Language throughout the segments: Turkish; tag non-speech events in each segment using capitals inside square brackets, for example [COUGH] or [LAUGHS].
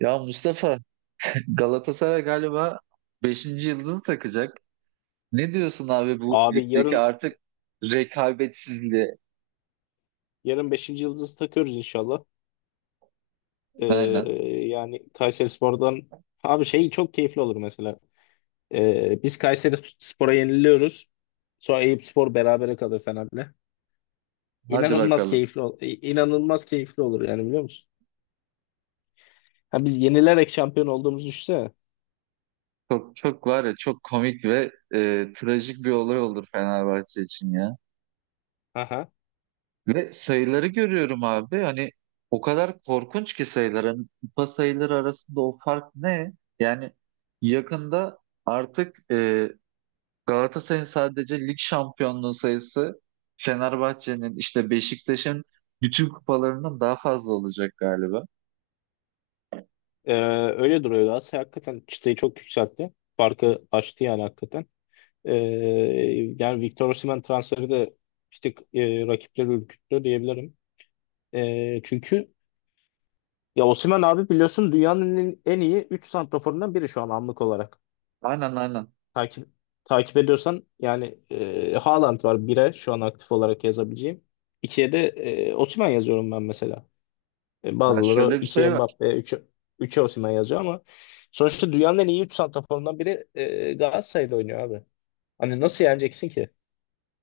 Ya Mustafa, Galatasaray galiba beşinci yıldızını takacak. Ne diyorsun abi bu Abi ligdeki yarın artık rekabetsizliğe? yarın beşinci yıldızı takıyoruz inşallah. Ee, Aynen. yani Kayserispor'dan abi şey çok keyifli olur mesela. Biz Kayserispor'a yeniliyoruz. Sonra Eyüpspor berabere kalır Fener'le. Hadi İnanılmaz bakalım. keyifli ol inanılmaz keyifli olur yani biliyor musun? Ha, biz yenilerek şampiyon olduğumuzu düşünsene. Çok çok var ya, çok komik ve trajik bir olay olur Fenerbahçe için ya. Aha. Ve sayıları görüyorum abi. Hani o kadar korkunç ki sayılar. Hani kupa sayıları arasında o fark ne? Yani yakında artık Galatasaray'ın sadece lig şampiyonluğu sayısı, Fenerbahçe'nin işte Beşiktaş'ın bütün kupalarından daha fazla olacak galiba. Ee, öyle duruyor, Galatasaray hakikaten çıtayı çok yükseltti. Farkı açtı yani hakikaten. Ee, yani Victor Osimhen transferi de bir tık rakipleri ürküttü diyebilirim. Çünkü ya Osimhen abi biliyorsun dünyanın en iyi 3 santraforundan biri şu an, anlık olarak. Aynen, aynen. Takip takip ediyorsan yani Haaland var bire, şu an aktif olarak yazabileceğim. İkiye de Osimhen yazıyorum ben mesela. E, Ya bazıları şöyle bir 2'ye şey var. Mbappe, 3'e Osimhen yazıyor ama sonuçta dünyanın en iyi 3 santraforundan biri Galatasaray'da oynuyor abi. Hani nasıl yeneceksin ki?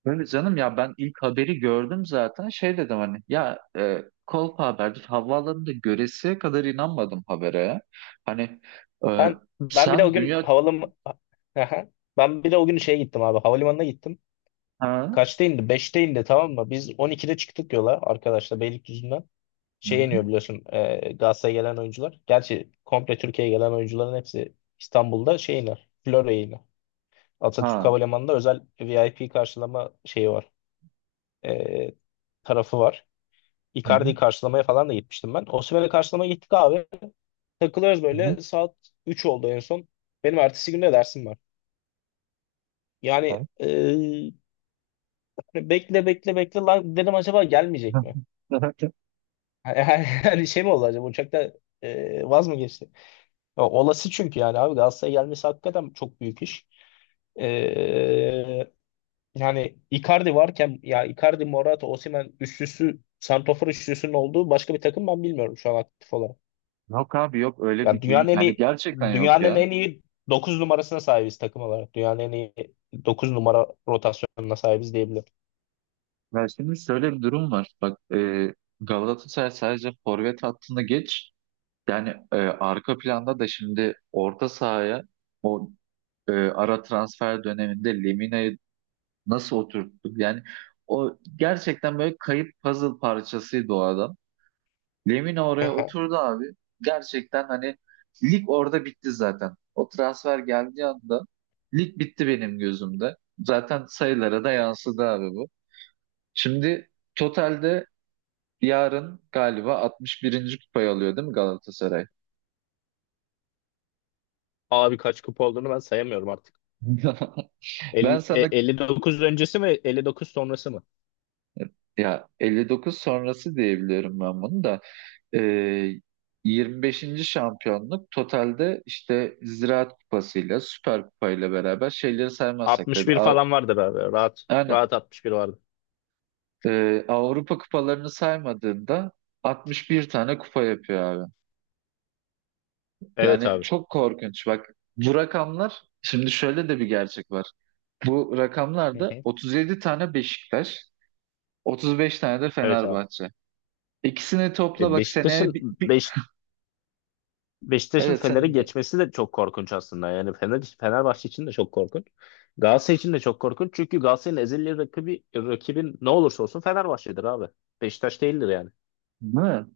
Böyle canım ya, ben ilk haberi gördüm zaten, şey dedim hani ya, kolpa haberdir, havaalanında göresiye kadar inanmadım habere, ya. Hani e, Ben ben bile o sen gün dünya havalim [LAUGHS] Ben bile o gün şeye gittim abi. Havalimanına gittim. ha. Kaçta indi? 5'te indi, tamam mı? Biz 12'de çıktık yola arkadaşlar, Beylikdüzü'nden. Hı Şey hı. iniyor biliyorsun, Galatasaray'a gelen oyuncular. Gerçi komple Türkiye'ye gelen oyuncuların hepsi İstanbul'da şey iner, Florya'ya iner. Atatürk Ha, Havalimanı'nda özel VIP karşılama şeyi var. E, tarafı var. hı Icardi'yi hı. karşılamaya falan da gitmiştim ben. Osimhen'i karşılamaya gittik abi. Takılıyoruz Hı hı. böyle. Saat 3 oldu en son. Benim ertesi günde dersim var. Yani e, hani bekle bekle bekle lan dedim, acaba Hı. gelmeyecek mi? [LAUGHS] Yani, [LAUGHS] yani şey mi oldu acaba uçakta, vaz mı geçti? Ya, olası çünkü yani abi Galatasaray'a gelmesi hakikaten çok büyük iş. E, yani Icardi varken, ya Icardi, Morata, Osimhen üçlüsü, santrafor üçlüsünün olduğu başka bir takım ben bilmiyorum şu an aktif olarak. Yok abi, yok öyle Ya bir dünya dünyanın en yani, iyi gerçekten yok dünyanın ya. en iyi 9 numarasına sahibiz takım olarak. Dünyanın en iyi 9 numara rotasyonuna sahibiz diyebilirim. Ya şimdi şöyle bir durum var. Bak, Galatasaray sadece forvet hattını geç. Yani arka planda da şimdi orta sahaya o, ara transfer döneminde Lemina'yı nasıl oturttuk? Yani o gerçekten böyle kayıp puzzle parçasıydı o adam. Lemina [LAUGHS] oraya Aha. oturdu abi. Gerçekten hani lig orada bitti zaten. O transfer geldiği anda lig bitti benim gözümde. Zaten sayılara da yansıdı abi bu. Şimdi totalde yarın galiba 61. kupayı alıyor değil mi Galatasaray? Abi kaç kupa olduğunu ben sayamıyorum artık. [LAUGHS] Ben sana 59 öncesi mi, 59 sonrası mı? ya 59 sonrası diyebiliyorum ben bunu da. Ee, 25. şampiyonluk totalde, işte Ziraat Kupası'yla Süper Kupa'yla beraber şeyleri saymazsak tabii. 61 falan vardır abi. Rahat. Aynen. Rahat 61 vardı. Avrupa kupalarını saymadığında 61 tane kupa yapıyor abi. Evet Yani abi. çok korkunç. Bak bu rakamlar, şimdi şöyle de bir gerçek var. Bu Hı rakamlarda hı. 37 tane Beşiktaş, 35 tane de Evet abi. Fenerbahçe. İkisini topla E, bak, seneye Beşiktaş'ın Beş, Beşiktaş'ın evet, Fener'e sen de geçmesi de çok korkunç aslında. Yani Fenerbahçe için de çok korkunç. Galatasaray için de çok korkunç. Çünkü Galatasaray'ın ezeli rakibi, rakibin ne olursa olsun, Fenerbahçe'dir abi. Beşiktaş değildir yani. değil mi?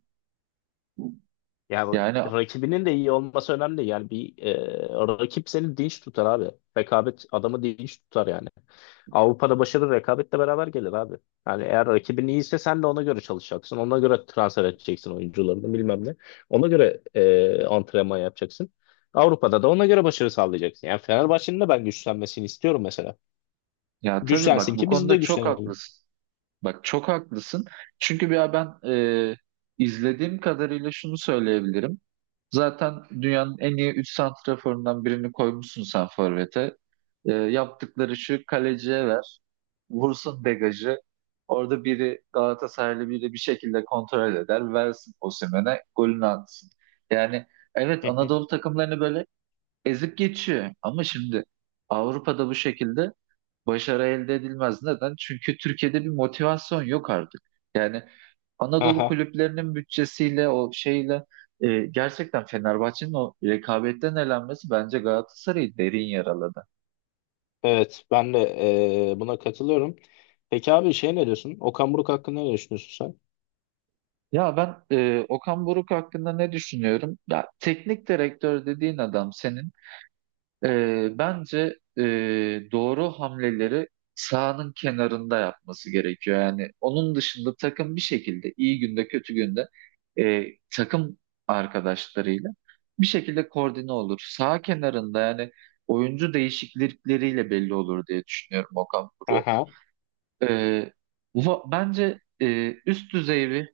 Yani Yani rakibinin de iyi olması önemli değil. Yani bir rakip seni dinç tutar abi. Rekabet adamı dinç tutar yani. Avrupa'da başarı rekabetle beraber gelir abi. Yani eğer rakibin iyiyse sen de ona göre çalışacaksın, ona göre transfer edeceksin oyuncularını bilmem ne, ona göre antrenman yapacaksın, Avrupa'da da ona göre başarı sağlayacaksın. Yani Fenerbahçe'nin de ben güçlenmesini istiyorum mesela. ya tabii, bak Güçlensin bu ki biz de konuda çok güçlenelim. haklısın. Bak çok haklısın. Çünkü bir ben e, izlediğim kadarıyla şunu söyleyebilirim. Zaten dünyanın en iyi 3 santraforundan birini koymuşsun sen forvete. Yaptıkları şu, kaleciye ver. Vursun degajı. Orada biri Galatasaraylı biri bir şekilde kontrol eder. Versin Osimhen'e, golünü atsın. Yani evet, Anadolu [LAUGHS] takımlarını böyle ezip geçiyor. Ama şimdi Avrupa'da bu şekilde başarı elde edilmez. Neden? Çünkü Türkiye'de bir motivasyon yok artık. Yani Anadolu kulüplerinin bütçesiyle, o şeyle, gerçekten Fenerbahçe'nin o rekabetten elenmesi bence Galatasaray'ı derin yaraladı. Evet, ben de buna katılıyorum. Peki abi şey ne diyorsun, Okan Buruk hakkında ne düşünüyorsun sen? Ya ben Okan Buruk hakkında ne düşünüyorum? Ya teknik direktör dediğin adam senin bence doğru hamleleri sahanın kenarında yapması gerekiyor. Yani onun dışında takım bir şekilde iyi günde kötü günde takım arkadaşlarıyla bir şekilde koordine olur. Sağ kenarında, yani oyuncu değişiklikleriyle belli olur diye düşünüyorum Okan Buruk. Aha, E, bence üst düzey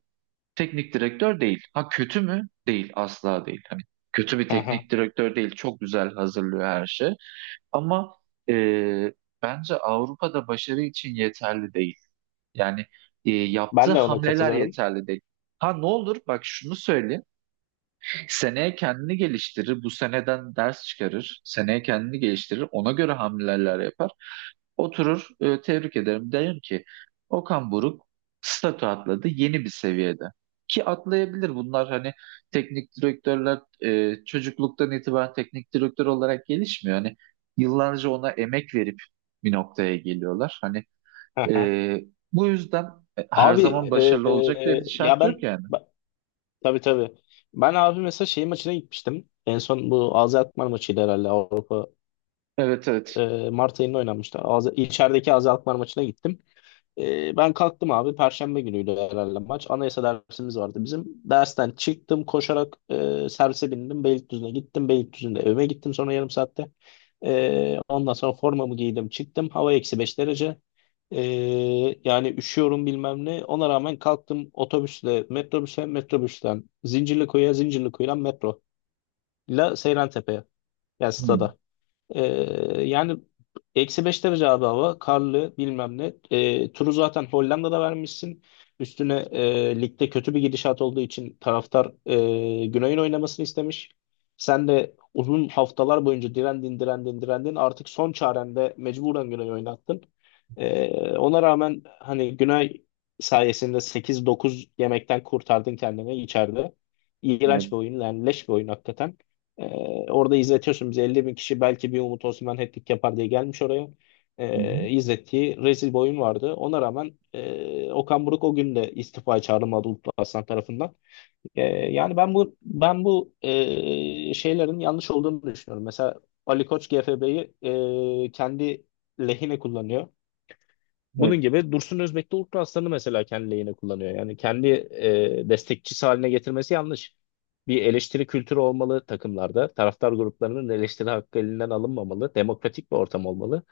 teknik direktör değil. Ha, kötü mü? Değil, asla değil. Hani kötü bir aha. teknik direktör değil. Çok güzel hazırlıyor her şey. Ama e, bence Avrupa'da başarı için yeterli değil. Yani yaptığı Ben de ona hamleler katılıyorum. yeterli değil. Ha ne olur bak, şunu söyleyeyim. Seneye kendini geliştirir. Bu seneden ders çıkarır. Seneye kendini geliştirir. Ona göre hamleler yapar. Oturur, tebrik ederim. Derim ki Okan Buruk statü atladı, yeni bir seviyede. Ki atlayabilir bunlar, hani teknik direktörler çocukluktan itibaren teknik direktör olarak gelişmiyor. Hani yıllarca ona emek verip bir noktaya geliyorlar. Hani Aha. e, bu yüzden her Abi zaman başarılı olacak diye bir ya şart yok yani. Tabii tabii. Ben abi mesela şey maçına gitmiştim. En son bu Azerbaycan maçıydı herhalde, Avrupa. Evet, evet. Mart ayında oynanmıştı. Az, içerideki Azerbaycan maçına gittim. Ben kalktım abi. Perşembe günüydü herhalde maç. Anayasa dersimiz vardı bizim. Dersten çıktım koşarak, servise bindim. Beylikdüzü'ne gittim. Beylikdüzü'nde evime gittim sonra, yarım saatte. Ondan sonra formamı giydim çıktım. Hava -5 derece. Ee, yani üşüyorum, bilmem ne. Ona rağmen kalktım, otobüsle metrobüse, metrobüsten Zincirlikuyu'ya, Zincirlikuyu'dan metro. La, Seyrantepe'ye. Yani Hmm, stada. Ee, yani -5 derece abi hava. Karlı, bilmem ne. Turu zaten Hollanda'da vermişsin. Üstüne ligde kötü bir gidişat olduğu için taraftar Güney'in oynamasını istemiş. Sen de uzun haftalar boyunca direndin, direndin, direndin. Artık son çarende mecburen Güney'i oynattın. Ee, ona rağmen hani Güney sayesinde sekiz dokuz yemekten kurtardın kendini içeride. İğrenç evet. bir oyun yani, leş bir oyun hakikaten. Ee, orada izletiyorsun bizi, 50 bin kişi belki bir Umut Osman hat-trick yapar diye gelmiş oraya. Hı hı, İzlettiği rezil bir oyun vardı. Ona rağmen Okan Buruk o gün de istifaya çağrılmadı Uludağ Aslan tarafından. Ee, yani ben bu şeylerin yanlış olduğunu düşünüyorum. Mesela Ali Koç GFB'yi kendi lehine kullanıyor. evet. Bunun gibi Dursun Özbek de Ultra Aslan'ı mesela kendi lehine kullanıyor. Yani kendi destekçisi haline getirmesi yanlış. Bir eleştiri kültürü olmalı takımlarda. Taraftar gruplarının eleştiri hakkı elinden alınmamalı. Demokratik bir ortam olmalı.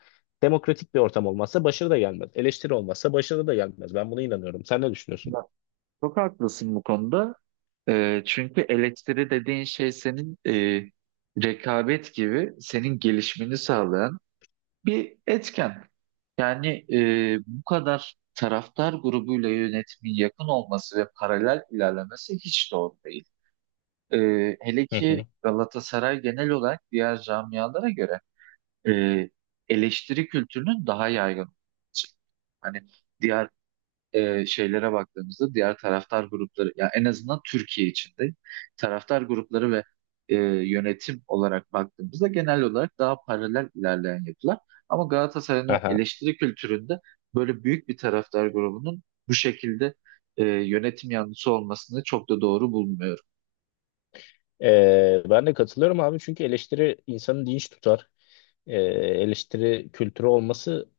Demokratik bir ortam olmazsa başarı da gelmez. Eleştiri olmazsa başarı da gelmez. Ben buna inanıyorum. Sen ne düşünüyorsun? Bak, çok haklısın bu konuda. Çünkü eleştiri dediğin şey senin, rekabet gibi senin gelişmeni sağlayan bir etken. Yani bu kadar taraftar grubuyla yönetimin yakın olması ve paralel ilerlemesi hiç doğru değil. Hele Hı ki hı. Galatasaray genel olarak diğer camialara göre e, eleştiri kültürünün daha yaygın olması. Hani diğer şeylere baktığımızda, diğer taraftar grupları, ya en azından Türkiye içinde taraftar grupları ve e, yönetim olarak baktığımızda genel olarak daha paralel ilerleyen yapılar. Ama Galatasaray'ın o Aha. eleştiri kültüründe böyle büyük bir taraftar grubunun bu şekilde yönetim yanlısı olmasını çok da doğru bulmuyorum. Ben de katılıyorum abi, çünkü eleştiri insanı dinç tutar, eleştiri kültürü olması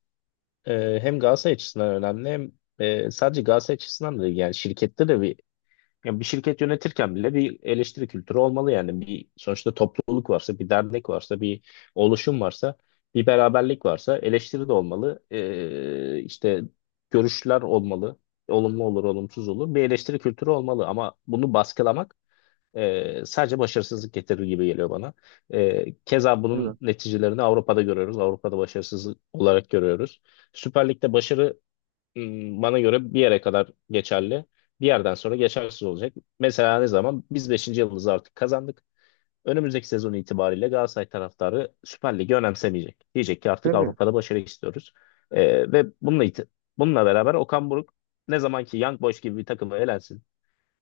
hem Galatasaray açısından önemli, hem sadece Galatasaray açısından da değil. Yani şirkette de bir, yani bir şirket yönetirken bile bir eleştiri kültürü olmalı. Yani bir, sonuçta topluluk varsa, bir dernek varsa, bir oluşum varsa, bir beraberlik varsa, eleştiri de olmalı. E, işte görüşler olmalı, olumlu olur olumsuz olur, bir eleştiri kültürü olmalı, ama bunu baskılamak sadece başarısızlık getirir gibi geliyor bana. Keza bunun Evet, neticelerini Avrupa'da görüyoruz. Avrupa'da başarısızlık olarak görüyoruz. Süper Lig'de başarı, bana göre bir yere kadar geçerli. Bir yerden sonra geçersiz olacak. Mesela ne zaman? Biz beşinci yılımızı artık kazandık. Önümüzdeki sezon itibariyle Galatasaray taraftarı Süper Lig'i önemsemeyecek. Diyecek ki artık tabii. Avrupa'da başarı istiyoruz. Ve bununla beraber Okan Buruk, ne zaman ki Young Boys gibi bir takıma elensin,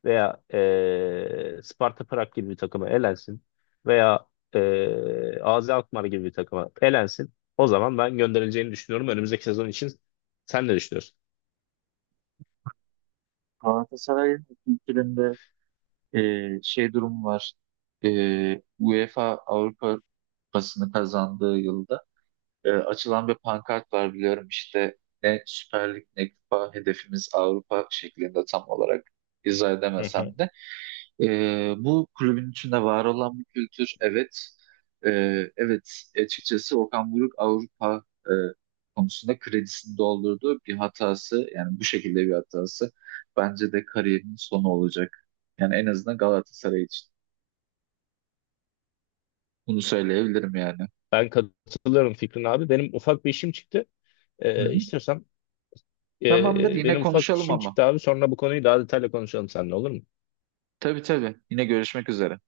veya Sparta Prag gibi bir takıma elensin, veya AZ Alkmaar gibi bir takıma elensin, o zaman ben gönderileceğini düşünüyorum. Önümüzdeki sezon için sen ne düşünüyorsun? Galatasaray'ın kültüründe e, şey durum var. E, UEFA Avrupa Kupası'nı kazandığı yılda açılan bir pankart var, biliyorum işte, ne Süper Lig ne Kupa, hedefimiz Avrupa şeklinde. Tam olarak izah Hı hı. edemesem de bu kulübün içinde var olan bir kültür, evet. E, evet, açıkçası Okan Buruk Avrupa konusunda kredisini doldurduğu bir hatası, yani bu şekilde bir hatası bence de kariyerinin sonu olacak. Yani en azından Galatasaray için bunu söyleyebilirim yani. Ben katılıyorum Fikrin abi. Benim ufak bir işim çıktı. Hı hı. İstiyorsan Tamamdır, yine benim ufak bir konuşalım işim ama. çıktı abi. Sonra bu konuyu daha detaylı konuşalım seninle, olur mu? Tabii tabii, yine görüşmek üzere.